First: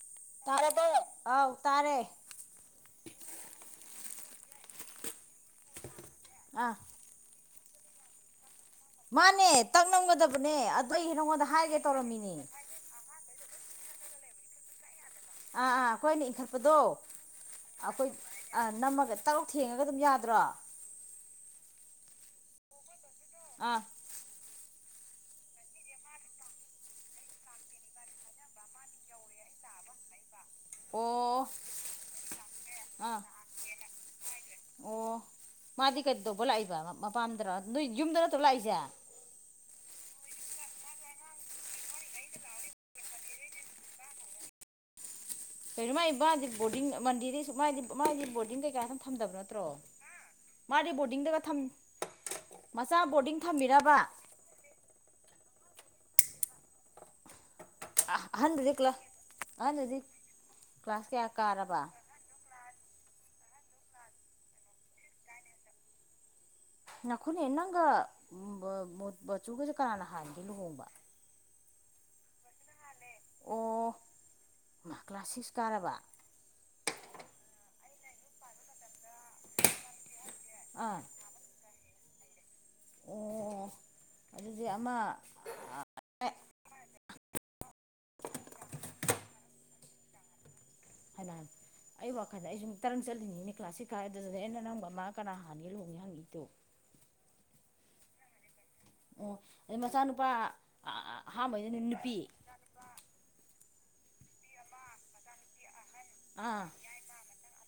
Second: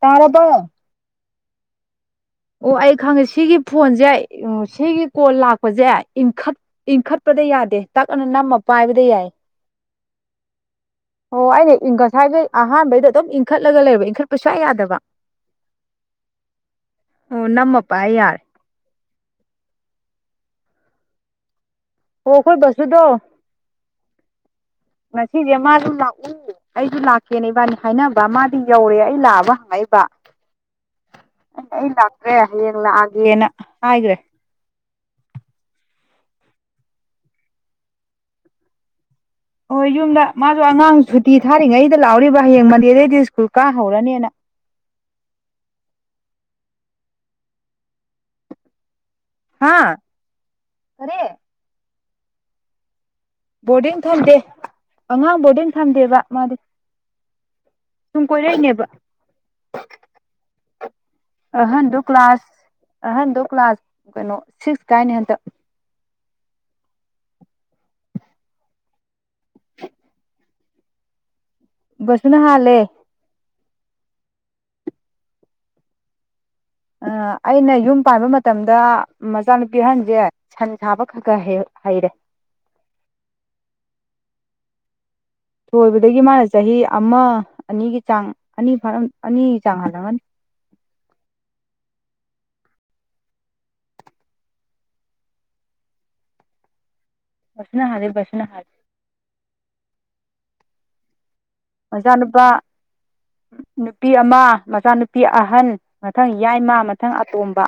ꯇꯥꯔꯕꯣ ꯇꯥꯔꯦꯗ ꯑꯥꯎ ꯇꯥꯔꯦ ꯑꯣ ꯑꯩ ꯈꯪꯉꯦ ꯁꯤꯒꯤ ꯐꯣꯟꯁꯦ ꯁꯤꯒꯤ ꯀꯣꯟ ꯂꯥꯛꯄꯁꯦ ꯑꯥ ꯏꯟꯈꯠꯄꯗ ꯌꯥꯗꯦ ꯇꯛꯅ ꯅꯝꯃ ꯄꯥꯏꯕꯗ ꯌꯥꯏ ꯃꯥꯅꯦ ꯇꯛ ꯅꯝꯒꯗꯕꯅꯦ ꯑꯣ ꯑꯩꯅꯦ ꯉꯁꯥꯏꯒꯤ ꯑꯍꯥꯟꯕꯩꯗ ꯑꯗꯨꯝ ꯏꯟꯈꯠꯂꯒ ꯂꯩꯔꯕ ꯏꯟꯈꯠꯄ ꯁꯨꯡꯌꯥ ꯌꯥꯗꯕ ꯑꯥ ꯑꯥ ꯑꯩꯈꯣꯏ ꯑꯅ ꯏꯟꯈꯠꯄꯗꯣ ꯑꯣ ꯅꯝꯃ ꯑꯩꯈꯣꯏ ꯄꯥꯏ ꯌꯥꯔꯦ ꯑ ꯅꯝꯃꯒ ꯇꯔꯨꯛ ꯊꯦꯡꯉꯒ ꯑꯗꯨꯝ ꯌꯥꯗ꯭ꯔꯣ ꯑꯣ ꯀꯣꯏ ꯁꯨꯗꯣ ꯋꯥ [unintelligible] [inaudible] ꯉꯁꯤꯁꯦ ꯃꯥꯁꯨ ꯂꯥꯛꯎ ꯑꯩꯁꯨ ꯂꯥꯛꯀꯦꯅꯦ ꯏꯕꯥꯅꯤ ꯍꯥꯏꯅꯕ ꯃꯥꯗꯤ ꯌꯧꯔꯦ ꯑꯩ ꯂꯥꯛꯑꯕ ꯍꯪꯉ ꯄꯥ ꯑꯣ ꯑꯩ ꯂꯥꯛꯇ꯭ꯔꯦ ꯍꯌꯦꯡ ꯑꯥ ꯂꯥꯛꯑꯒꯦꯅ ꯍꯥꯏꯈ꯭ꯔꯦ ꯑꯣ ꯃꯥꯗꯤ ꯀꯩ ꯇꯧꯕ ꯂꯥꯛꯏꯕ ꯃꯄꯥꯝꯗꯔ ꯅꯣꯏ ꯌꯨꯝꯗ ꯅꯠꯇ꯭ꯔꯣ ꯂꯥꯛꯏꯁꯦ ꯍꯣꯏ ꯌꯨꯝꯗ ꯃꯥꯁꯨ ꯑꯉꯥꯡ ꯁꯨꯇꯤ ꯊꯥꯔꯤꯉꯩꯗ ꯂꯥꯛꯍꯧꯔꯤꯕ ꯍꯌꯦꯡ ꯃꯟꯗꯦꯗꯩꯗꯤ ꯁ꯭ꯀꯨꯜ ꯀꯥ ꯍꯧꯔꯅꯤꯅ ꯀꯩꯩꯅꯣ ꯃꯥꯥꯏ ꯏ ꯃꯥꯗꯤ ꯕꯣꯔꯗꯤꯡ ꯃꯟꯗꯤꯗꯗꯤ ꯃꯥꯗꯤ ꯕꯣꯔꯗꯤꯡ ꯀꯩꯀꯥ ꯊꯝꯗꯕ ꯅꯠꯇ꯭ꯔꯣ ꯍꯥ ꯃꯥꯗꯤ ꯀꯔꯤ ꯕꯣꯔꯗꯤꯡꯗꯒ ꯕꯣꯔꯗꯤꯡ ꯊꯝꯃꯤꯔꯕ ꯕꯣꯔꯗꯤꯡ ꯊꯝꯗꯦ ꯑꯉꯥꯡ ꯕꯣꯔꯗꯤꯡ ꯊꯝꯗꯦꯕ ꯃꯥꯗꯤ ꯁꯨꯝ ꯑꯍꯟꯗꯨꯗꯤ ꯀꯣꯏꯔꯛꯏꯅꯦꯕ ꯀ꯭ꯂꯥꯁ ꯑꯍꯟꯗꯨꯗꯤ ꯀ꯭ꯂꯥꯁ ꯀꯌꯥ ꯀꯥꯔꯕ ꯑꯍꯟꯗꯣ ꯀ꯭ꯂꯥꯁ ꯑꯍꯟꯗꯣ ꯀ꯭ꯂꯥꯁ ꯀꯩꯅꯣ ꯁꯤꯛꯁ ꯀꯥꯏꯅꯤ ꯍꯟꯇꯛ ꯉꯥꯏꯈꯣꯅꯦ ꯅꯪꯒ ꯃꯟꯖꯨꯒꯁꯦ ꯀꯅꯥꯅ ꯍꯥꯟꯒꯦ ꯂꯨꯍꯣꯡꯕ ꯕꯁꯟꯅ ꯍꯥꯂꯦ ꯑꯣ ꯃꯥ ꯀ꯭ꯂꯥꯁ ꯁꯤꯛꯁ ꯀꯥꯔꯕ ꯑ ꯑꯩꯅ ꯌꯨꯝ ꯄꯥꯟꯕ ꯃꯇꯝꯗ ꯃꯆꯥꯅꯨꯄꯤ ꯑꯍꯟꯁꯦ ꯁꯟ ꯑꯥ ꯁꯥꯕ ꯈ ꯈ ꯍꯩꯔꯦ ꯑꯣ ꯑꯗꯨꯗꯤ ꯑꯃ ꯊꯣꯏꯕꯗꯒꯤ ꯃꯥꯅ ꯆꯍꯤ ꯑꯃ ꯑꯅꯤꯒꯤ ꯆꯥꯡ ꯑꯅꯤ ꯐꯥ ꯑꯅꯤꯒꯤ ꯆꯥꯡ ꯍ ꯥꯟ [unintelligible] [inaudible] [unintelligible] [inaudible] ꯑꯩ ꯋꯥꯈꯜꯗ ꯑꯩ ꯁꯨꯝ ꯇꯔꯪ ꯆꯠꯂꯤꯅꯤꯅꯦ ꯀ꯭ꯂꯥꯁ ꯁꯤꯛꯁ ꯀꯥꯏꯔ ꯑꯗꯨꯗ ꯑꯩꯅ ꯅꯪꯒ ꯃꯥ ꯀꯅꯥ ꯍꯥꯟꯒꯦ ꯂꯨꯍꯣꯡꯉꯦ ꯍꯪꯉꯤꯗꯣ [unintelligible] [inaudible] [unintelligible] ꯑ ꯃꯆꯥꯅꯨꯄꯥ ꯑꯍꯥꯟꯕꯩꯗ ꯅꯨꯄꯤ ꯃꯆꯥꯅꯨꯄꯥ ꯅꯨꯄꯤ ꯑꯃ ꯃꯆꯥꯅꯨꯄꯤ ꯑꯍꯟ ꯃꯊꯪ ꯑꯥ ꯌꯥꯏꯃ ꯃꯊꯪ ꯑꯇꯣꯝꯕ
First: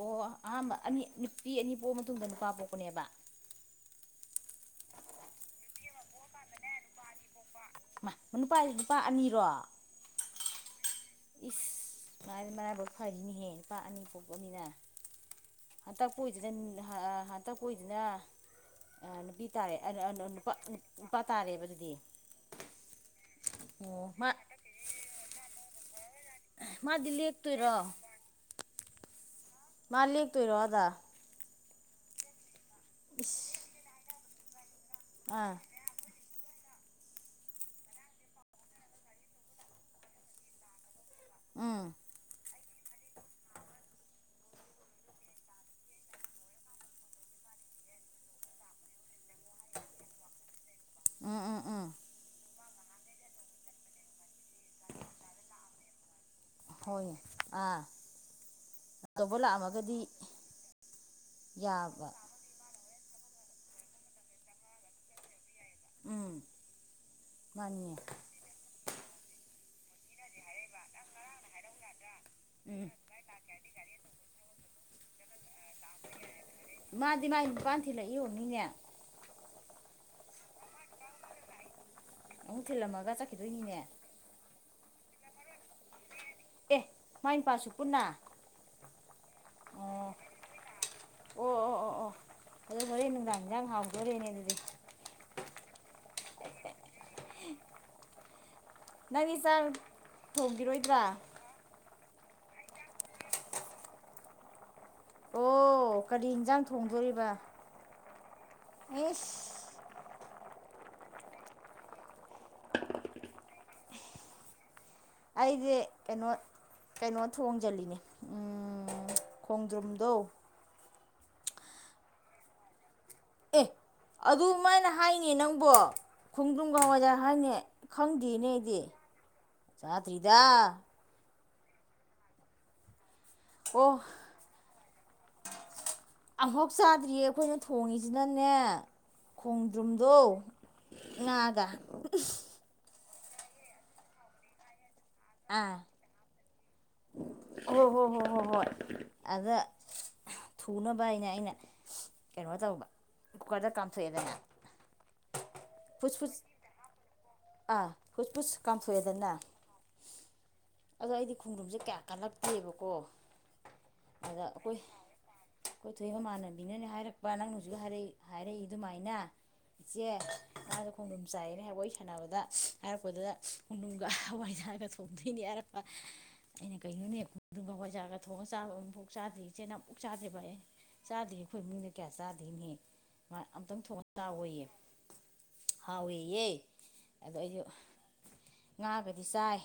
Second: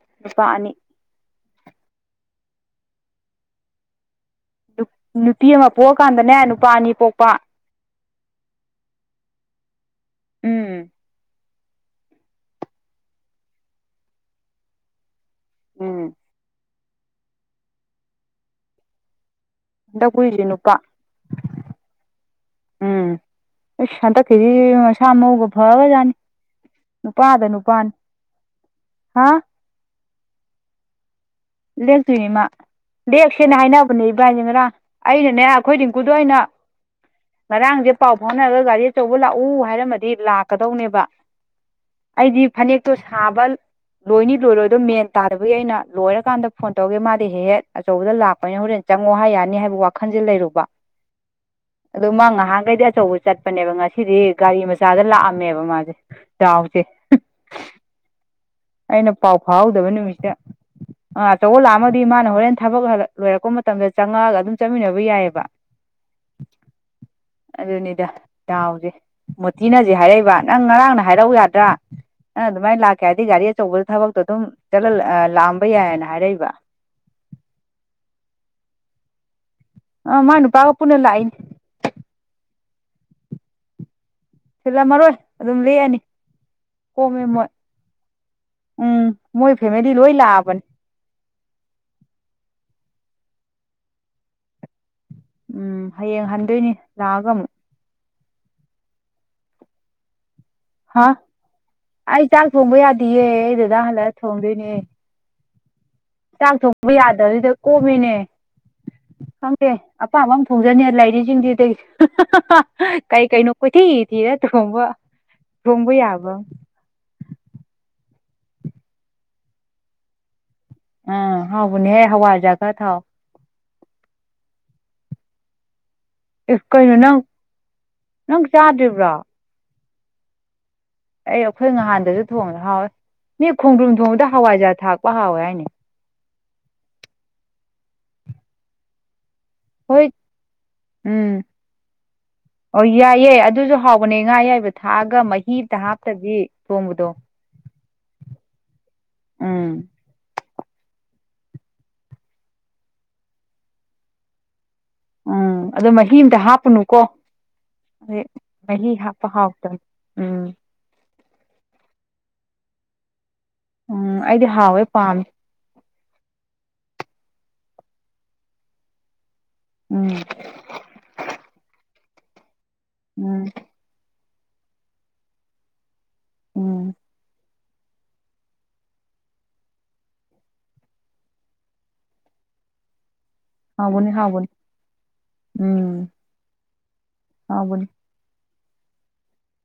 ꯑꯣ ꯑꯍꯥꯟꯕ ꯑꯅꯤ ꯅꯨꯄꯤ ꯑꯅꯤ ꯄꯣꯛꯑ ꯃꯇꯨꯡꯗ ꯅꯨꯄꯥ ꯄꯣꯛꯄꯅꯦꯕ ꯅꯨꯄꯤ ꯑꯃ ꯄꯣꯛꯑꯀꯥꯟꯗꯅꯦ ꯅꯨꯄꯥ ꯑꯅꯤ ꯄꯣꯛꯄ ꯃꯥ ꯅꯨꯄꯥ ꯅꯨꯄꯥ ꯑꯅꯤꯔꯣ ꯎꯝ ꯏꯁ ꯃꯥ ꯃꯔꯥꯏꯕꯛ ꯐꯔꯤꯅꯤꯍꯦ ꯅꯨꯄꯥ ꯑꯅꯤ ꯄꯣꯛꯄꯅꯤꯅ ꯍꯥ ꯎꯝ ꯇꯣꯏꯖꯅꯦ ꯇ ꯄꯨꯖꯅ ꯑꯅ ꯇꯥꯔꯦ ꯍꯟꯗꯛ ꯄꯨꯔꯤꯁꯦ ꯅꯨꯄꯥ ꯅꯨꯄꯥ ꯇꯥꯔꯦꯕ ꯑꯗꯨꯗꯤ ꯎꯝ ꯑꯁꯥ ꯑꯣ ꯊꯙ ꯃꯥ ꯀꯗꯤ ꯁꯝꯒꯐꯥꯕꯖꯅꯤ ꯃꯥꯗꯤ ꯂꯦꯇꯣꯏꯔꯣ ꯍꯥ ꯃꯥ ꯂꯦꯇꯣꯏꯔꯣ ꯑꯗ ꯂꯦꯛꯇꯣꯏꯅꯦ ꯏꯃ ꯂꯦꯛꯁꯦꯅ ꯏꯁ ꯍꯥꯏꯅꯕꯅꯦ ꯏꯕ꯭ꯔꯥ ꯌꯦꯡꯔꯥ ꯑꯩꯅꯅꯦ ꯑꯥ ꯑꯩꯈꯣꯏ ꯗꯤꯡꯀꯨꯗ ꯑ ꯑꯣꯏꯅ ꯉꯔꯥꯡꯁꯦ ꯄꯥꯎ ꯐꯥꯎꯅꯔꯒ ꯒꯥꯔꯤ ꯑꯆꯧꯕ ꯂꯥꯛꯎ ꯍꯥꯏꯔꯝꯃꯗꯤ ꯂꯥꯛꯀꯗꯧꯅꯦꯕ ꯎꯝ ꯑꯩꯗꯤ ꯐꯅꯦꯛꯇꯣ ꯁꯥꯕ ꯂꯣꯏꯅꯤ ꯂꯣꯏꯔꯣꯏꯗꯣ ꯃꯦꯟ ꯇꯥꯗꯕꯒꯤ ꯑꯩꯅ ꯂꯣꯏꯔ ꯆ ꯀꯥꯟꯗ ꯐꯣꯟ ꯇꯧꯒꯦ ꯃꯥꯗꯤ ꯍꯦꯛ ꯍꯦꯛ ꯑꯆꯧꯕꯗ ꯂꯥꯛꯄꯅꯤꯅ ꯍꯣꯔꯦꯟ ꯆꯪꯉꯣ ꯍꯥꯏ ꯌꯥꯅꯤ ꯍꯥꯏꯕ ꯋꯥꯈꯜꯁꯦ ꯂꯩꯔꯨꯕ ꯎꯝ ꯎꯝ ꯎꯝ ꯑꯗꯨ ꯃꯥ ꯉꯍꯥꯟꯈꯩꯗꯤ ꯑꯆꯧꯕ ꯆꯠꯄꯅꯦꯕ ꯉꯁꯤꯗꯤ ꯒꯥꯔꯤ ꯃꯆꯥꯗ ꯂꯥꯛꯑꯝꯃꯦꯕ ꯃꯥꯁꯦ ꯗꯥꯎꯁꯦ ꯍꯣꯏ ꯑ ꯑꯩꯅ ꯄꯥꯎ ꯐꯥꯎꯍꯧꯗꯕ ꯅꯨꯃꯤꯠꯇꯗ ꯑ ꯑꯆꯧꯕ ꯂꯥꯛꯑꯝꯃꯗꯤ ꯌꯥꯕ ꯃꯥꯅ ꯍꯣꯔꯦꯟ ꯊꯕꯛ ꯍꯜꯂꯛ ꯂꯣꯏꯔꯛꯄ ꯃꯇꯝꯗ ꯆꯪꯉꯛꯑꯒ ꯑꯗꯨꯝ ꯆꯠꯃꯤꯟꯅꯕ ꯌꯥꯏꯑꯕ ꯎꯝ ꯃꯥꯅꯤꯅꯦ ꯑꯗꯨꯗꯅꯤꯗ ꯌꯥꯎꯦ ꯊꯤꯅꯖꯤ ꯍꯥꯏꯔꯛꯏꯕ ꯅꯪ ꯉꯔꯥꯡꯅ ꯍꯥꯏꯔꯛꯎ ꯌꯥꯗ꯭ꯔꯥ ꯅꯪ ꯑꯗꯨꯃꯥꯏꯅ ꯎꯝ ꯂꯥꯛꯀꯦ ꯍꯥꯏꯔꯗꯤ ꯒꯥꯔꯤ ꯊꯕ ꯑꯗꯨꯝ ꯆꯂ ꯂ ꯃꯥꯗꯤ ꯃꯥꯒꯤ ꯅꯨꯄꯥꯥꯟ ꯊꯤꯜꯂꯛꯏꯌꯣꯟꯅꯤꯅꯦ ꯑ ꯃ ꯅꯨꯄꯥꯒ ꯄꯨꯅ ꯂꯥꯏꯅꯤ ꯑꯃꯨꯛ ꯊꯤꯜꯂꯝꯃꯒ ꯆꯠꯈꯤꯗꯣꯏꯅꯤꯅꯦ ꯁꯤꯜꯂꯝꯃꯔꯣꯏ ꯑꯗꯨꯝ ꯂꯦꯛꯑꯅꯤ ꯑꯦ ꯀꯣꯝꯃꯦ ꯃꯣꯏ ꯃꯥꯏꯟꯄꯥꯥꯁꯨ ꯄꯨꯟꯅ ꯎꯝ ꯃꯣꯏ ꯐꯦꯃꯤꯂꯤ ꯑꯣ ꯂꯣꯏ ꯂꯥꯛꯑꯕꯅꯤ ꯑꯣ ꯑꯣ ꯑꯣ ꯑꯣ ꯑꯗꯨ ꯍꯣꯔꯦꯟ ꯅꯨꯡꯗꯥꯡ ꯍꯟꯖꯥꯡ ꯍꯥꯎꯗꯣꯣꯔꯅꯦ ꯑꯗꯨꯗꯤ ꯎꯝ ꯍꯌꯦꯡ ꯍꯟꯗꯣꯏꯅꯤ ꯂꯥꯛꯑꯒ ꯑꯃꯨꯛ ꯅꯪꯗꯤ ꯆꯥꯛ ꯊꯣꯡꯕꯤꯔꯣꯏꯗ꯭ꯔꯥ ꯍꯥ ꯑꯩ ꯆꯥꯛ ꯊꯣꯡꯕ ꯌꯥꯗꯦꯌꯦ ꯑꯩꯗꯨꯗ ꯍꯜꯂꯛꯑ ꯊꯣꯡꯗꯣꯏꯅꯦ ꯑꯣ ꯀꯔꯤ ꯆꯥꯛ ꯌꯦꯟꯖꯥꯡ ꯊꯣꯛꯄ ꯊꯣꯡꯗꯣꯔꯤꯕ ꯌꯥꯗꯕꯁꯤꯗ ꯀꯣꯝꯃꯤꯅꯦ ꯏꯁ ꯈꯪꯗꯦ ꯑꯄꯥꯝꯕ ꯑꯃꯝ ꯊꯣꯡꯖꯅꯤ ꯂꯩꯥꯏꯔꯤꯁꯤꯡꯁꯤꯗꯒꯤ ꯀꯩ ꯀꯩꯅꯣ ꯀꯣꯏꯊꯤ ꯊꯤꯔ ꯊꯣꯡꯕ ꯑꯩꯁꯦ ꯊꯣꯡꯕ ꯀꯩꯅꯣ ꯌꯥꯕ ꯀꯩꯅꯣ ꯊꯣꯡꯖꯤꯜꯂꯤꯅꯦ ꯎꯝ ꯈꯣꯡꯗ꯭ꯔꯨꯝꯗꯣ ꯑ ꯍꯥꯎꯕꯨꯅꯦ ꯍ ꯍꯋꯥꯖꯒ ꯊꯥꯎ ꯑꯦ ꯑꯗꯨꯃꯥꯏꯅ ꯍꯥꯏꯅꯦ ꯅꯪꯕꯣ ꯑꯦ ꯀꯩꯅꯣ ꯈꯣꯡꯗ꯭ꯔꯨꯝꯒꯋꯥꯏꯗ ꯅꯪ ꯍꯥꯏꯅꯦ ꯅꯪ ꯈꯪꯗꯦꯅꯦ ꯑꯩꯗꯤ ꯆꯥꯗ꯭ꯔꯤꯕ꯭ꯔꯣ ꯆꯥꯗ꯭ꯔꯤꯗ ꯑꯩ ꯑꯩꯈꯣꯏ ꯅꯍꯥꯟꯗꯁꯨ ꯊꯣꯡꯕꯗ ꯍꯥꯎꯋꯦ ꯅ ꯑꯣ ꯈꯣꯡꯗ꯭ꯔꯨꯝ ꯊꯣꯡꯕꯗ ꯍꯋꯥꯏꯖꯥꯔ ꯊꯥꯛꯄ ꯍꯥꯎꯋꯦ ꯍꯥꯏꯅꯦ ꯑꯃꯝꯐꯥꯎ ꯆꯥꯗ꯭ꯔꯤꯌꯦ ꯑꯩꯈꯣꯏꯅ ꯊꯣꯡꯉꯤꯁꯤꯅꯅꯦ ꯍꯣꯏ ꯈꯣꯡꯗ꯭ꯔꯨꯝꯗꯣ ꯉꯥꯒ ꯌꯥꯏꯌꯦꯦ ꯑꯗꯨꯁꯨ ꯍꯥꯎꯕꯅꯦ ꯉꯥ ꯑꯌꯥꯏꯕ ꯊꯥꯛꯑꯒ ꯃꯍꯤꯗ ꯍꯥꯞꯇꯕꯤ ꯊꯣꯡꯕꯗꯣ ꯍꯣ ꯍꯣ ꯍꯣ ꯍꯣ ꯍꯣꯏ ꯑꯗ ꯎꯝ ꯊꯨꯅꯕ ꯍꯥꯏꯅꯦ ꯑꯩꯅ ꯀꯩꯅꯣ ꯇꯧꯕ ꯀꯨꯀꯔꯗ ꯀꯥꯝꯊꯣꯛꯑꯦꯗꯅ ꯎꯝ ꯑꯗꯣ ꯃꯍꯤ ꯐꯨꯁ ꯑ ꯑꯃꯇ ꯐꯨꯁ ꯍꯥꯞꯄꯅꯨꯀꯣ ꯑꯥ ꯑꯗꯦ ꯐꯨꯁ ꯐꯨꯁ ꯃꯜꯂꯤ ꯍꯥꯄ ꯀꯥꯝꯊꯣꯛꯑꯦꯗꯅ ꯍꯥꯥꯎꯇ ꯎꯝ ꯑꯗꯣ ꯑꯩꯗꯤ ꯈꯣꯡꯗ꯭ꯔꯨꯝꯁꯦ ꯀꯌꯥ ꯀꯜꯂꯛꯇꯦꯕꯀꯣ ꯎꯝ ꯑꯗ ꯑꯩꯗꯤ ꯑꯩꯈꯣꯏ ꯍꯥꯎꯋꯦ ꯄꯥꯝꯃꯦ ꯑꯩꯈꯣꯏꯊꯣꯏꯏꯕꯃꯥꯟꯅꯕꯤꯅꯅꯦ ꯍꯥꯏꯔꯛꯄ ꯕꯕꯥ ꯅꯪꯅ ꯍꯧꯖꯤꯛ ꯍꯥꯏꯔꯛ ꯍꯥꯏꯔꯛꯏ ꯑꯗꯨꯃꯥꯏꯅ ꯏꯆꯦ ꯎꯝ ꯃꯥꯗ ꯈꯣꯡꯗꯝ ꯆꯥꯏꯔꯦ ꯍꯥꯏꯕ ꯑꯩ ꯁꯅꯕꯗ ꯍꯥꯏꯔꯛꯄꯗ ꯎꯝ ꯎꯅꯨꯡꯒ ꯍꯋꯥꯏꯖꯒ ꯆꯣꯡꯗꯣꯏꯅꯤ ꯍꯥꯏꯔꯛꯄ ꯏꯅꯦ ꯎꯝ ꯀꯌꯨꯅꯤ ꯑꯗꯨꯒ ꯍꯋꯥꯏꯖꯥꯔꯒ ꯊꯣꯡꯉꯒ ꯆꯥꯔꯒ ꯑꯗꯨ ꯄꯨꯛ ꯆꯥꯗ꯭ ꯏꯆꯦ ꯌꯥꯝ ꯄꯨꯛ ꯆꯥꯗꯦꯕ ꯑꯩ ꯆꯥꯗꯦ ꯑꯩꯈꯣꯏ ꯃꯤꯅ ꯀꯌꯥ ꯆꯥꯗꯦꯅꯦꯍꯦ ꯑꯝꯇꯪ ꯊꯣꯡꯉ ꯍꯥꯎꯕꯅꯤ ꯍꯥꯎꯕꯅꯤ ꯆꯥꯎꯏꯌꯦ ꯎꯝ ꯍꯥꯎꯏꯦꯌꯦ ꯑꯗꯣ ꯑꯩꯁꯨ ꯍꯥꯎꯕꯅꯤ ꯉꯥꯒꯗꯤ ꯆꯥꯏ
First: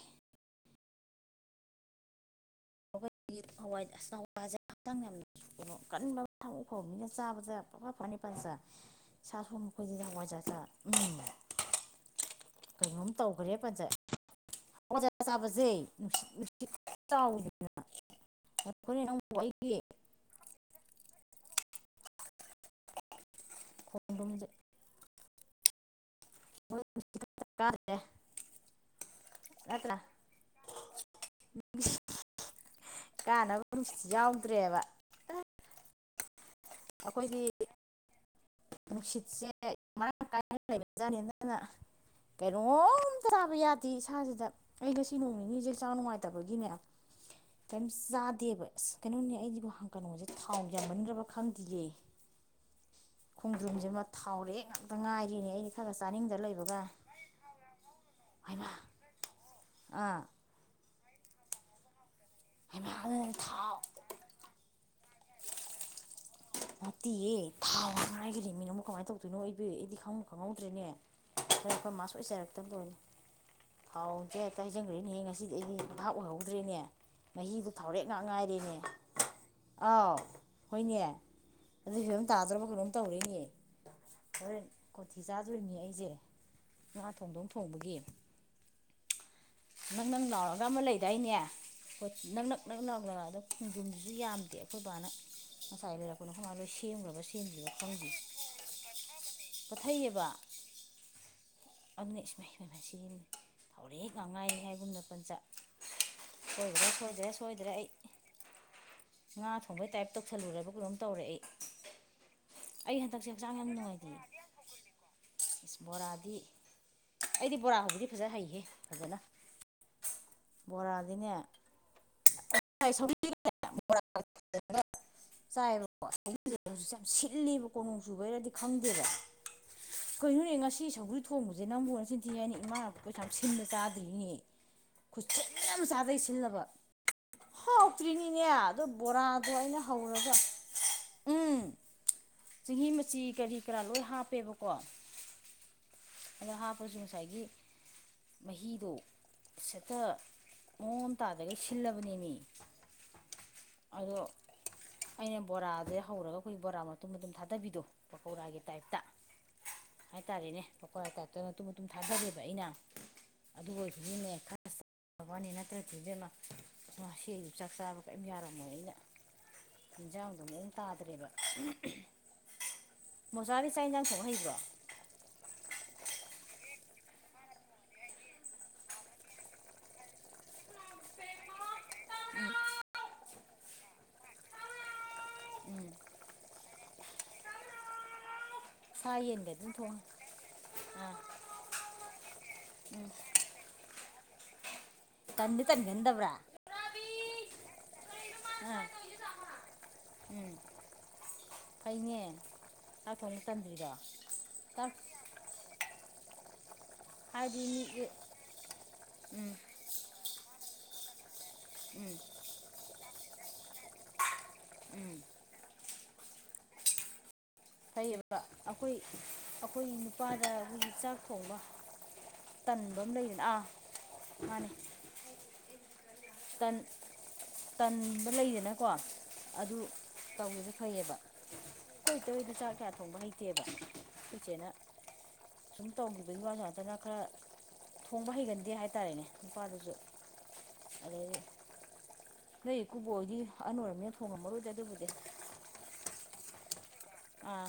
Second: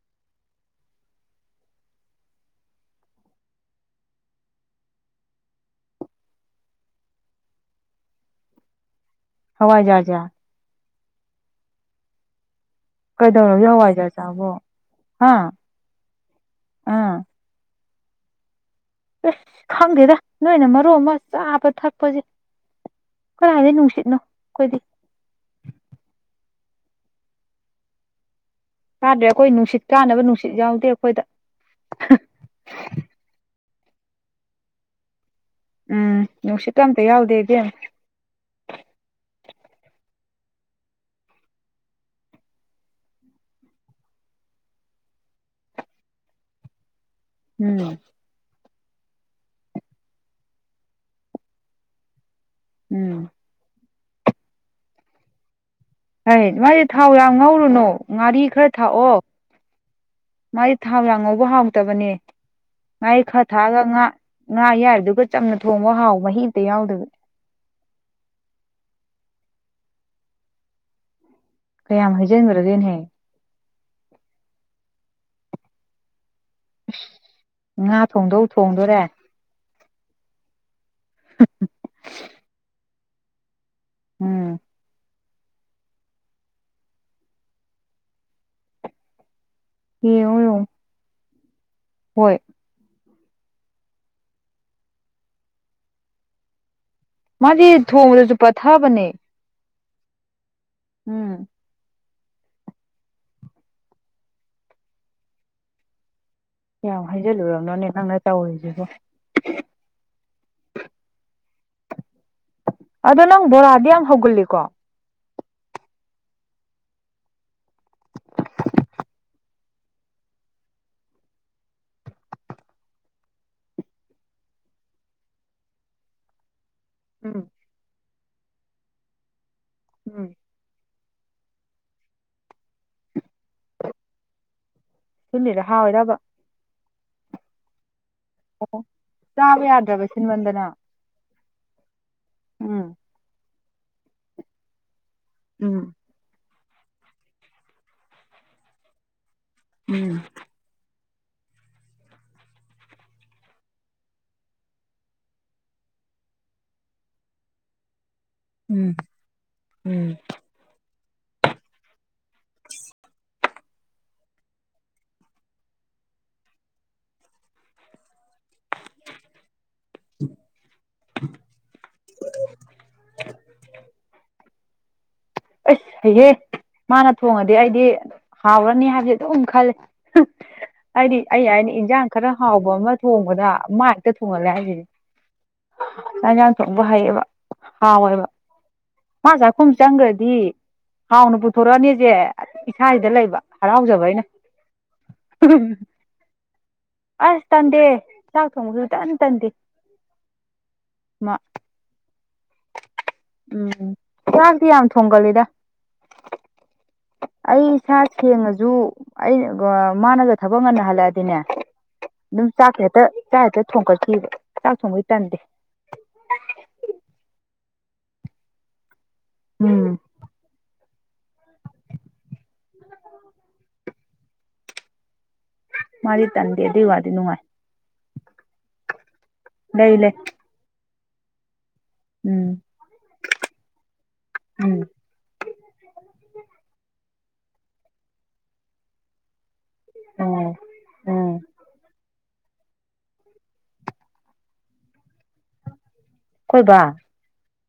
ꯋꯥꯋꯥꯖ ꯍꯛꯆꯥꯡ ꯌꯥꯝ ꯀꯟꯕ ꯊꯃꯛ ꯐꯕꯅꯤꯅ ꯆꯥꯕꯁꯦ ꯐ ꯐꯅꯤ ꯐꯁꯦ ꯁꯥ ꯁꯣ ꯑꯩꯈꯣꯏꯗꯤ ꯍꯋꯥꯏꯖꯥꯔꯁꯦ ꯍꯋꯥꯏꯖꯥꯠꯠ ꯀꯩꯗꯧꯅ ꯌ ꯑꯋꯥꯖꯇꯥ ꯑꯣꯖꯥ ꯆꯥꯕꯁꯦꯅꯨꯡ ꯆꯥꯎ ꯑꯁ ꯑꯩꯒꯤ ꯈꯪꯗꯦꯔ ꯅꯣꯏꯅ ꯃꯔꯨ ꯑꯃ ꯆꯥꯕ ꯊꯛꯄꯁꯦ ꯀꯔꯥꯏꯗꯤ ꯅꯨꯡꯁꯤꯠꯅꯣ ꯈꯣꯡꯗꯣꯝꯁꯦ ꯀꯣꯏꯗꯤ ꯆꯔꯀꯥꯗꯦ ꯀꯥꯗ꯭ꯔꯦ ꯑꯩꯈꯣꯏ ꯅꯨꯡꯁꯤꯠ ꯀꯥꯅꯕ ꯅꯨꯡꯁꯤꯠ ꯌꯥꯎꯗꯦ ꯑꯩꯈꯣꯏꯗ ꯀꯥꯅꯕ ꯅꯨꯡ ꯌꯥꯎꯗ꯭ꯔꯦꯕ ꯎꯝ ꯅꯨꯡꯁꯤꯠꯇ ꯑꯝꯇ ꯌꯥꯎꯗꯦ ꯑꯩꯈꯣꯏꯒꯤ ꯏꯗꯤꯦꯝ ꯅꯨꯡꯁꯤꯠꯁꯦ ꯃꯔꯥꯡꯥꯏꯅ ꯂꯩꯕꯖꯥꯠꯅꯤꯅ ꯀꯩꯅꯣꯝꯇ ꯇꯥꯕ ꯌꯥꯗꯦ ꯏꯁꯥꯁꯤꯗ ꯑꯩ ꯉꯁꯤ ꯅꯣꯡ ꯅꯤꯅꯤꯁꯦ ꯆ ꯅꯨꯡꯉꯥꯏꯇꯕꯒꯤꯅꯦ ꯇ ꯎꯝ ꯆꯥꯗꯦꯕ ꯑꯁ ꯀꯩꯅꯣꯅꯦ ꯑꯩꯗꯤꯕꯨ ꯍꯥꯡ ꯀꯣꯁꯦ ꯊꯥꯎ ꯌꯥꯝꯃꯟꯈ꯭ꯔꯕ ꯈꯪꯗ꯭ꯌꯦ ꯎꯝ ꯈꯣꯡꯗ꯭ꯔꯨꯝꯁꯤꯃ ꯊꯥꯎꯔꯦꯑꯦ ꯉꯥꯛꯇ ꯉꯥꯏꯔꯤꯅꯦ ꯑꯩ ꯍ ꯃꯥꯗꯤ ꯊꯥꯎ ꯌꯥꯝ ꯉꯧꯔꯨꯅꯨ ꯉꯥꯔꯤ ꯍꯩꯃꯥ ꯈꯔ ꯊꯥꯛꯑꯣ ꯑꯥ ꯃꯥꯥꯏ ꯊꯥꯎ ꯂꯥꯡ ꯉꯧꯕ ꯍꯥꯎꯇꯕꯅꯦ ꯍꯩꯃꯥ ꯉꯥꯔꯤ ꯑꯗꯨꯅ ꯈꯔ ꯊꯥꯎ ꯊꯥꯛꯑꯒ ꯉꯥ ꯉꯥ ꯌꯥꯏꯔꯤꯗꯨꯒ ꯆꯝꯅ ꯊꯣꯡꯕ ꯍꯥꯎ ꯃꯍꯤ ꯌꯥꯎꯗꯕꯤ ꯅꯠꯇꯤꯌꯦ ꯊꯥꯎ ꯉꯥꯏꯈꯅꯤ ꯃꯤꯅ ꯑꯃꯨꯛ ꯀꯃꯥꯏꯅ ꯇꯧꯗꯣꯏꯅꯣ ꯑꯩꯕ ꯑꯩꯗꯤ ꯈꯪꯉꯨ ꯈꯪꯍꯧꯗ꯭ꯔꯦꯅꯦ ꯍꯥꯏꯔꯛꯄ ꯀꯌꯥꯝ ꯃꯥꯁ ꯑꯣꯏꯖꯔꯛꯇ ꯂꯣꯏꯔꯦ ꯍꯩꯖꯤꯟꯒ꯭ꯔꯒꯦꯅꯦꯍꯦ ꯊꯥꯎꯁꯦ ꯍꯦꯛꯇ ꯍꯥꯏꯖꯟꯈ꯭ꯔꯦꯅꯦꯍꯦ ꯉꯁꯤꯗꯤ ꯑꯩꯗꯤ ꯉꯍꯥꯛ ꯑꯣꯏꯍꯧ ꯐꯗ꯭ꯔꯦꯅꯦ ꯃꯍꯤꯕꯨ ꯉꯥ ꯊꯥꯎꯔꯦꯛ ꯉꯥꯛ ꯊꯣꯡꯗꯧ ꯉꯥꯏꯔꯦꯅꯦ ꯊꯣꯡꯗꯣꯔꯦ ꯑꯥꯎ ꯍꯣꯏꯅꯦ ꯑꯗꯨ ꯐꯤꯕꯝ ꯇꯥꯗ꯭ꯔꯕ ꯀꯩꯅꯣꯝ ꯇꯧꯔꯤꯅꯦ ꯎꯝ ꯊꯤ ꯆꯥꯗꯣꯏꯅꯤ ꯑꯩꯁꯦ ꯉꯥ ꯊꯣꯡꯗꯧ ꯊꯣꯡꯕꯒꯤ ꯅꯪ ꯌꯦꯡꯉꯣ ꯅꯪ ꯥꯎꯔꯒ ꯌꯦꯡꯉꯣ ꯑꯃ ꯂꯩꯗꯥꯏꯅꯦ ꯣꯏ ꯍꯣꯏ ꯅꯪꯅꯛ ꯅꯪꯅꯛꯂ ꯑꯗ ꯈꯣꯡꯖꯣꯝꯁꯤꯁꯨ ꯌꯥꯝꯗꯦ ꯑꯩꯈꯣꯏ ꯕꯥꯅ ꯉꯁꯥꯏ ꯂꯩꯔꯛꯄꯅꯣ ꯈꯨꯣꯏꯂ ꯂꯣꯏꯁꯤ ꯃꯥꯗꯤ ꯊꯣꯡꯕꯗꯁꯨ ꯄꯠꯊꯥꯕꯅꯦ ꯄꯣꯊꯩꯑꯕ ꯎꯝ ꯑꯗꯨꯅ ꯏꯁꯃꯥꯏꯅ ꯁꯤꯅꯤ ꯊꯔꯦꯛ ꯉꯉꯥꯏ ꯍꯥꯏꯒꯨꯝꯅ ꯄꯣꯟꯆꯥ ꯌꯥꯝ ꯍꯥꯏꯖꯜꯂꯨꯨꯔꯔꯕ ꯅꯅꯦ ꯅꯪꯅ ꯇꯧꯔꯤꯁꯦ ꯉꯥ ꯊꯣꯡꯕꯩ ꯇꯥꯏꯞ ꯇꯧꯁꯜꯂꯨꯔꯕ ꯀꯩꯅꯣꯝ ꯇꯧꯔꯦ ꯑꯩ ꯑꯩ ꯑꯗꯣ ꯍꯟꯗꯛꯁꯦ ꯅꯪ ꯍꯛꯆꯥꯡ ꯌꯥꯝ ꯕꯣꯔꯥꯗꯤ ꯅꯨꯡꯉꯥꯏꯇꯦ ꯍꯧꯒꯜꯂꯤꯀꯣ ꯏꯁ ꯕꯣꯔꯥꯗꯤ ꯑꯩꯗꯤ ꯕꯣꯔꯥ ꯍꯧꯕꯗꯤ ꯐꯖ ꯍꯩꯍꯦ ꯐꯕꯅ ꯕꯣꯔꯗꯤꯅꯦ ꯁꯣꯔ ꯆꯦꯕ ꯍꯧꯖꯤꯛ ꯌꯥꯝ ꯎꯝ ꯁꯤꯜꯂꯤꯦꯕ ꯀꯣꯅꯨꯡ ꯆꯨꯈꯩꯔꯗꯤ ꯈꯪꯗꯦꯕ ꯎꯝ ꯀꯩꯅꯣꯅꯦ ꯉꯁꯤ ꯁꯧꯒ꯭ꯔꯤ ꯊꯣꯡꯕꯁꯦ ꯅꯪꯕꯨꯅ ꯆꯤꯟꯊꯤ ꯍꯥꯏꯅꯤ ꯏꯃꯥꯅ ꯄꯩꯁꯥ ꯁꯤ ꯆꯥꯗ꯭ꯔꯤꯅꯦ ꯈꯨꯠꯁꯤ ꯁꯤꯜꯂꯤꯔ ꯑꯃ ꯍꯥꯎꯋꯤꯔꯕ ꯆꯥꯗꯩ ꯁꯤꯜꯂꯕ ꯐꯇ꯭ꯔꯤꯅꯤꯅꯦ ꯑꯗꯣ ꯑꯣ ꯕꯣꯔꯥꯗꯣ ꯆꯥꯕ ꯑꯩꯅ ꯌꯥꯗ꯭ꯔꯕ ꯍꯧꯔꯒ ꯁꯤꯟꯃꯟꯗꯅ ꯎꯝ ꯆꯦꯡꯍꯤ ꯎꯝ ꯃꯆꯤ ꯀꯔꯤ ꯀꯔꯥ ꯂꯣꯏ ꯍꯥꯞꯄꯦꯕꯀꯣ ꯎꯝ ꯑꯗ ꯍꯥꯞꯄꯁꯨ ꯉꯁꯥꯏꯒꯤ ꯃꯍꯤꯗꯣ ꯁꯦꯠꯇ ꯎꯝ ꯃꯑꯣꯡ ꯍꯞꯇꯥꯗꯗꯒꯤꯩ ꯁꯤꯜꯂꯕꯅꯤꯅꯤ ꯑꯗꯣ ꯑꯩꯅ ꯕꯣꯔꯥꯥꯁ ꯍꯧꯔꯒ ꯑꯩꯈꯣꯏ ꯕꯣꯔꯥ ꯃꯇꯨꯝ ꯃꯇ ꯑꯗꯨꯝ ꯊꯥꯗꯕꯤꯗꯣ ꯄꯀꯧꯔꯥꯒꯤ ꯎꯝ ꯇꯥꯏꯞꯇ ꯎꯝ ꯍꯥꯏꯇꯥꯔꯦꯅꯦ ꯍꯀꯣꯏ ꯑ ꯀꯥꯏꯇ ꯃꯇꯨꯝ ꯃꯇꯨꯝ ꯊꯥꯗꯗꯦꯕ ꯑꯩꯅ ꯑꯗꯨ ꯑꯣꯏꯁꯤꯗꯤꯅꯦ ꯈꯔ ꯋꯥꯅꯤ ꯅꯠꯇ꯭ꯔꯗꯤꯗꯅ ꯁꯤ ꯆꯥꯛ ꯆꯥꯕ ꯀꯔꯤꯝ ꯌꯥꯔ ꯃ ꯑꯩꯅ ꯌꯦꯟꯖꯥꯡꯗꯣ ꯂꯣꯏ ꯇꯥꯗ꯭ꯔꯦꯕ ꯃꯣꯖꯥꯔꯤ ꯆ ꯏꯟꯖꯥꯡ ꯊꯨꯝ ꯍꯩꯕ꯭ꯔꯣ ꯑꯁꯍꯦ ꯃꯥꯅ ꯊꯣꯡꯉꯗꯤ ꯑꯩꯗꯤ ꯍꯥꯎꯔꯅꯤ ꯍꯥꯏꯕꯁꯦ ꯑꯗꯨꯝ ꯈꯜꯂꯦ ꯑꯔꯤ ꯑꯅꯤ ꯏꯟꯁꯥꯡ ꯈꯔ ꯎꯝ ꯍꯥꯎꯕ ꯑꯃ ꯊꯣꯡꯕꯗ ꯃꯥꯏꯛꯇ ꯊꯣꯡꯍꯜꯂꯦ ꯎꯝ ꯍꯥꯏꯁꯤꯗꯤꯥꯡ ꯆꯧꯕ ꯍꯩꯌꯦꯕ ꯍꯥꯎꯣꯏꯕ ꯁꯥꯥ ꯌꯦꯟꯗ ꯑꯗꯨꯝ ꯊꯣꯡꯉꯦ ꯑꯥ ꯍꯥꯎꯅ ꯄꯨꯊꯣꯔꯛꯑꯅꯤꯁꯦ ꯏꯁꯥꯁꯤꯗ ꯂꯩꯕ ꯍꯔꯥꯎꯖꯕ ꯑꯩꯅ ꯀꯗꯤ ꯀꯟꯒꯗꯕ꯭ꯔꯥ ꯑꯁ ꯇꯟꯗꯦ ꯆꯥꯛ ꯊꯣꯡꯕꯁꯨ ꯑꯥ ꯇꯟ ꯇꯟꯗꯦ ꯎꯝ ꯃ ꯐꯩꯅꯦ ꯆꯥꯛ ꯊꯣꯡꯕ ꯎꯝ ꯇꯟꯗ꯭ꯔꯤꯗꯣ ꯉꯥꯛꯇꯤ ꯌꯥꯝ ꯆꯥꯛ ꯊꯣꯡꯒꯜꯂꯤꯗ ꯍꯥꯏꯗꯤ ꯑꯩ ꯃꯤ ꯏꯁꯥ ꯁꯦꯡꯉꯁꯨ ꯎꯝ ꯑꯩꯩꯅ ꯃꯥꯅꯒ ꯊꯕꯛ ꯉꯟꯅ ꯍꯜꯂꯛꯑꯗꯤꯅꯦ ꯎꯝ ꯑꯗꯨꯝ ꯆꯥꯛ ꯍꯦꯛꯇ ꯆꯥꯛ ꯍꯦꯛꯇ ꯊꯣꯡꯒꯠꯈꯤꯕ ꯆꯥꯛ ꯊꯣꯡꯕꯩ ꯎꯝ ꯇꯟꯗꯦ ꯐꯩꯌꯦꯕ ꯑꯩꯈꯣꯏ ꯑꯩꯈꯣꯏ ꯎꯝ ꯅꯨꯄꯥꯗ ꯑꯩꯈꯣꯏꯒꯤ ꯆꯥꯛ ꯊꯣꯡꯕ ꯇꯟꯕ ꯑꯃ ꯂꯩꯗꯅ ꯑꯥ ꯃꯥꯅꯤ ꯃꯥꯗꯤ ꯇꯟꯗꯦ ꯟ ꯑꯗꯨꯏ ꯋꯥꯗꯤ ꯅꯨꯡꯉꯥꯏ ꯇꯟꯕ ꯂꯩꯗꯅꯀꯣ ꯑꯗꯨ ꯂꯩ ꯂꯩ ꯇꯧꯒꯦꯁ ꯍꯌꯦꯕ ꯇꯣꯏ ꯎꯝ ꯇꯣꯏꯗ ꯆꯥꯛ ꯀꯌꯥ ꯊꯣꯡꯕ ꯍꯩꯇꯦꯕ ꯏꯆꯦꯅ ꯎꯝ ꯁꯨꯝ ꯇꯧꯈꯤ ꯑꯗꯨꯩꯒꯤ ꯋꯥꯗꯨ ꯉꯥꯛꯇꯅ ꯈꯔ ꯊꯣꯡꯕ ꯍꯩꯒꯟꯗꯦ ꯍꯥꯏꯇꯥꯔꯦꯅꯦ ꯅꯨꯄꯥꯗꯨꯁꯨ ꯎꯝ ꯑ ꯅ ꯀꯨꯕꯣꯛꯒꯤ ꯑꯟ ꯑꯣꯏꯔꯝꯃꯤꯅ ꯊꯣꯡꯉꯝꯃꯔꯨꯗ ꯑꯗꯨꯕꯨꯗꯤ ꯀꯣꯏꯕ ꯑꯥ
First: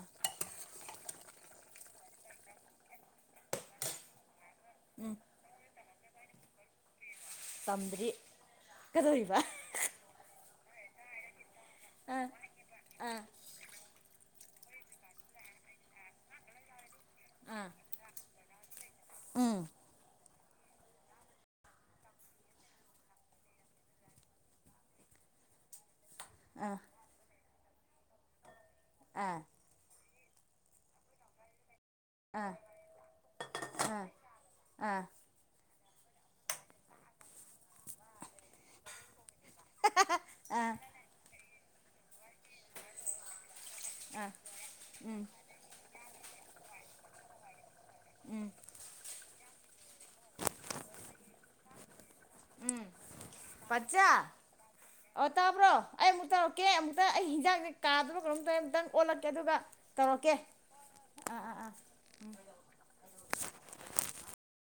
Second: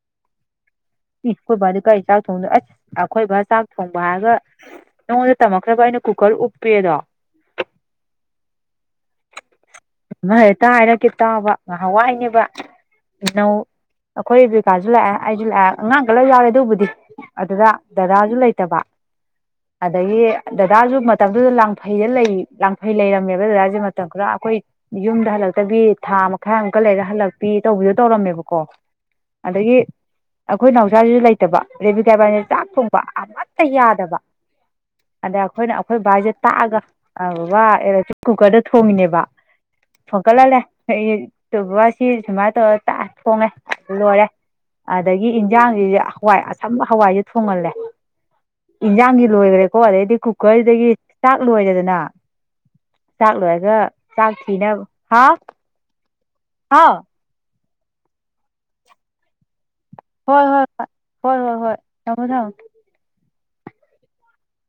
ꯏꯁꯀꯣꯏꯕꯗꯤ ꯀꯔꯤ ꯆꯥꯛ ꯊꯣꯡꯗꯦ ꯑꯁ ꯑꯈꯣꯏꯕ ꯆꯥꯛ ꯊꯣꯡꯕ ꯍꯥꯏꯔꯒ ꯎꯝ ꯅꯉꯣꯟꯗ ꯇꯝꯂꯈ꯭ꯔꯕ ꯑꯩꯅ ꯀꯨꯀꯔ ꯎꯞꯄꯦꯗꯣ ꯇꯝꯗ꯭ꯔꯤ ꯀꯗꯧꯔꯤꯕ ꯑꯃ ꯍꯦꯛꯇ ꯍꯥꯏꯔꯛꯀꯦ ꯇꯥꯕ ꯑꯥ ꯉꯍꯥꯟꯋꯥꯏꯅꯦꯕ ꯑꯥ ꯏꯅꯧ ꯑꯩꯈꯣꯏ ꯏꯕꯤꯀꯥꯁꯨ ꯂꯥꯛꯑꯦ ꯑꯩꯁꯨ ꯂꯥꯛꯑꯦ ꯑꯉꯥꯡꯒ ꯂꯣꯏ ꯌꯥꯎꯔꯦ ꯑꯗꯨꯕꯨꯗꯤ ꯑꯥ ꯑꯗꯨꯗ ꯗꯗꯥꯁꯨ ꯂꯩꯇꯕ ꯎꯝ ꯑꯗꯒꯤ ꯗꯗꯥꯁꯨ ꯃꯇꯝꯗꯨꯗ ꯂꯥꯡꯐꯩꯗ ꯂꯩ ꯂꯥꯡꯐꯩ ꯂꯩꯔꯝꯃꯦꯕ ꯗꯗꯥꯁꯦ ꯃꯇꯝ ꯈꯔ ꯑꯩꯈꯣꯏ ꯌꯨꯝꯗ ꯍꯜꯂꯛꯇꯕꯤ ꯊꯥ ꯃꯈꯥ ꯑꯥ ꯑꯃꯨꯛꯀ ꯂꯩꯔ ꯍꯜꯂꯛꯄꯤ ꯇꯧꯕꯤꯗꯣ ꯇꯧꯔꯝꯃꯦꯕꯀꯣ ꯑꯥ ꯑꯗꯒꯤ ꯑꯩꯈꯣꯏ ꯅꯥꯎꯁꯥꯁꯤꯁꯨ ꯂꯩꯇꯕ ꯔꯦꯕꯤ ꯀꯥꯏꯕꯥꯁ ꯑꯥ ꯆꯥꯛ ꯊꯣꯡꯕ ꯑꯃꯠꯇ ꯑꯥ ꯌꯥꯗꯕ ꯑꯥ ꯑꯗ ꯑꯩꯈꯣꯏꯅ ꯑꯩꯈꯣꯏ ꯚꯕꯥꯏꯁꯦ ꯇꯥꯛꯑꯒ ꯕꯕꯥ ꯑꯦꯂꯦꯛꯇ꯭ꯔꯤꯛ ꯀꯨꯀꯔꯗ ꯊꯣꯡꯉꯤꯅꯦꯕ ꯐꯀꯠꯍꯜꯂꯦ ꯑꯥ ꯁꯤ ꯁꯨꯃꯥꯏꯅ ꯇꯧꯔ ꯊꯣꯡꯉꯦ ꯂꯣꯏꯔꯦ ꯑꯥ ꯎꯝ ꯑꯗꯒꯤ ꯏꯟꯁꯥꯡꯁꯤꯁꯦ ꯍꯋꯥꯏ ꯑꯁꯝꯕ ꯍꯋꯥꯏꯁꯦ ꯊꯣꯡꯍꯜꯂꯦ ꯎꯝ ꯏꯟꯁꯥꯡꯗꯤ ꯂꯣꯏꯈ꯭ꯔꯦꯀꯣ ꯑꯗꯩꯗꯤ ꯀꯨꯀꯔꯁꯤꯗꯒꯤ ꯆꯥꯛ ꯂꯣꯏꯔꯦꯗꯅ ꯎꯝ ꯆꯥꯛ ꯂꯣꯏꯔꯒ ꯄꯆꯥ ꯆꯥꯛ ꯊꯤꯅꯕ ꯍꯥ ꯑꯣ ꯇꯥꯕ꯭ꯔꯣ ꯑꯩ ꯑꯃꯨꯛ ꯇꯧꯔꯛꯀꯦ ꯑꯃꯨꯛꯇ ꯑꯩ ꯍꯤꯟꯖꯥꯡꯁꯦ ꯀꯥꯗꯅ ꯀꯩꯅꯣꯝ ꯇꯧꯔꯦ ꯑꯃꯨꯛꯇꯪ ꯑꯣꯜꯂꯛꯀꯦ ꯑꯗꯨꯒ ꯇꯧꯔꯛꯀꯦ ꯍꯣꯏ ꯍꯣꯏ ꯍ ꯍꯣꯏ ꯑꯥ ꯑꯥ ꯍꯣꯏ ꯑꯥ ꯍꯣꯏ ꯊꯃꯣ ꯊꯝ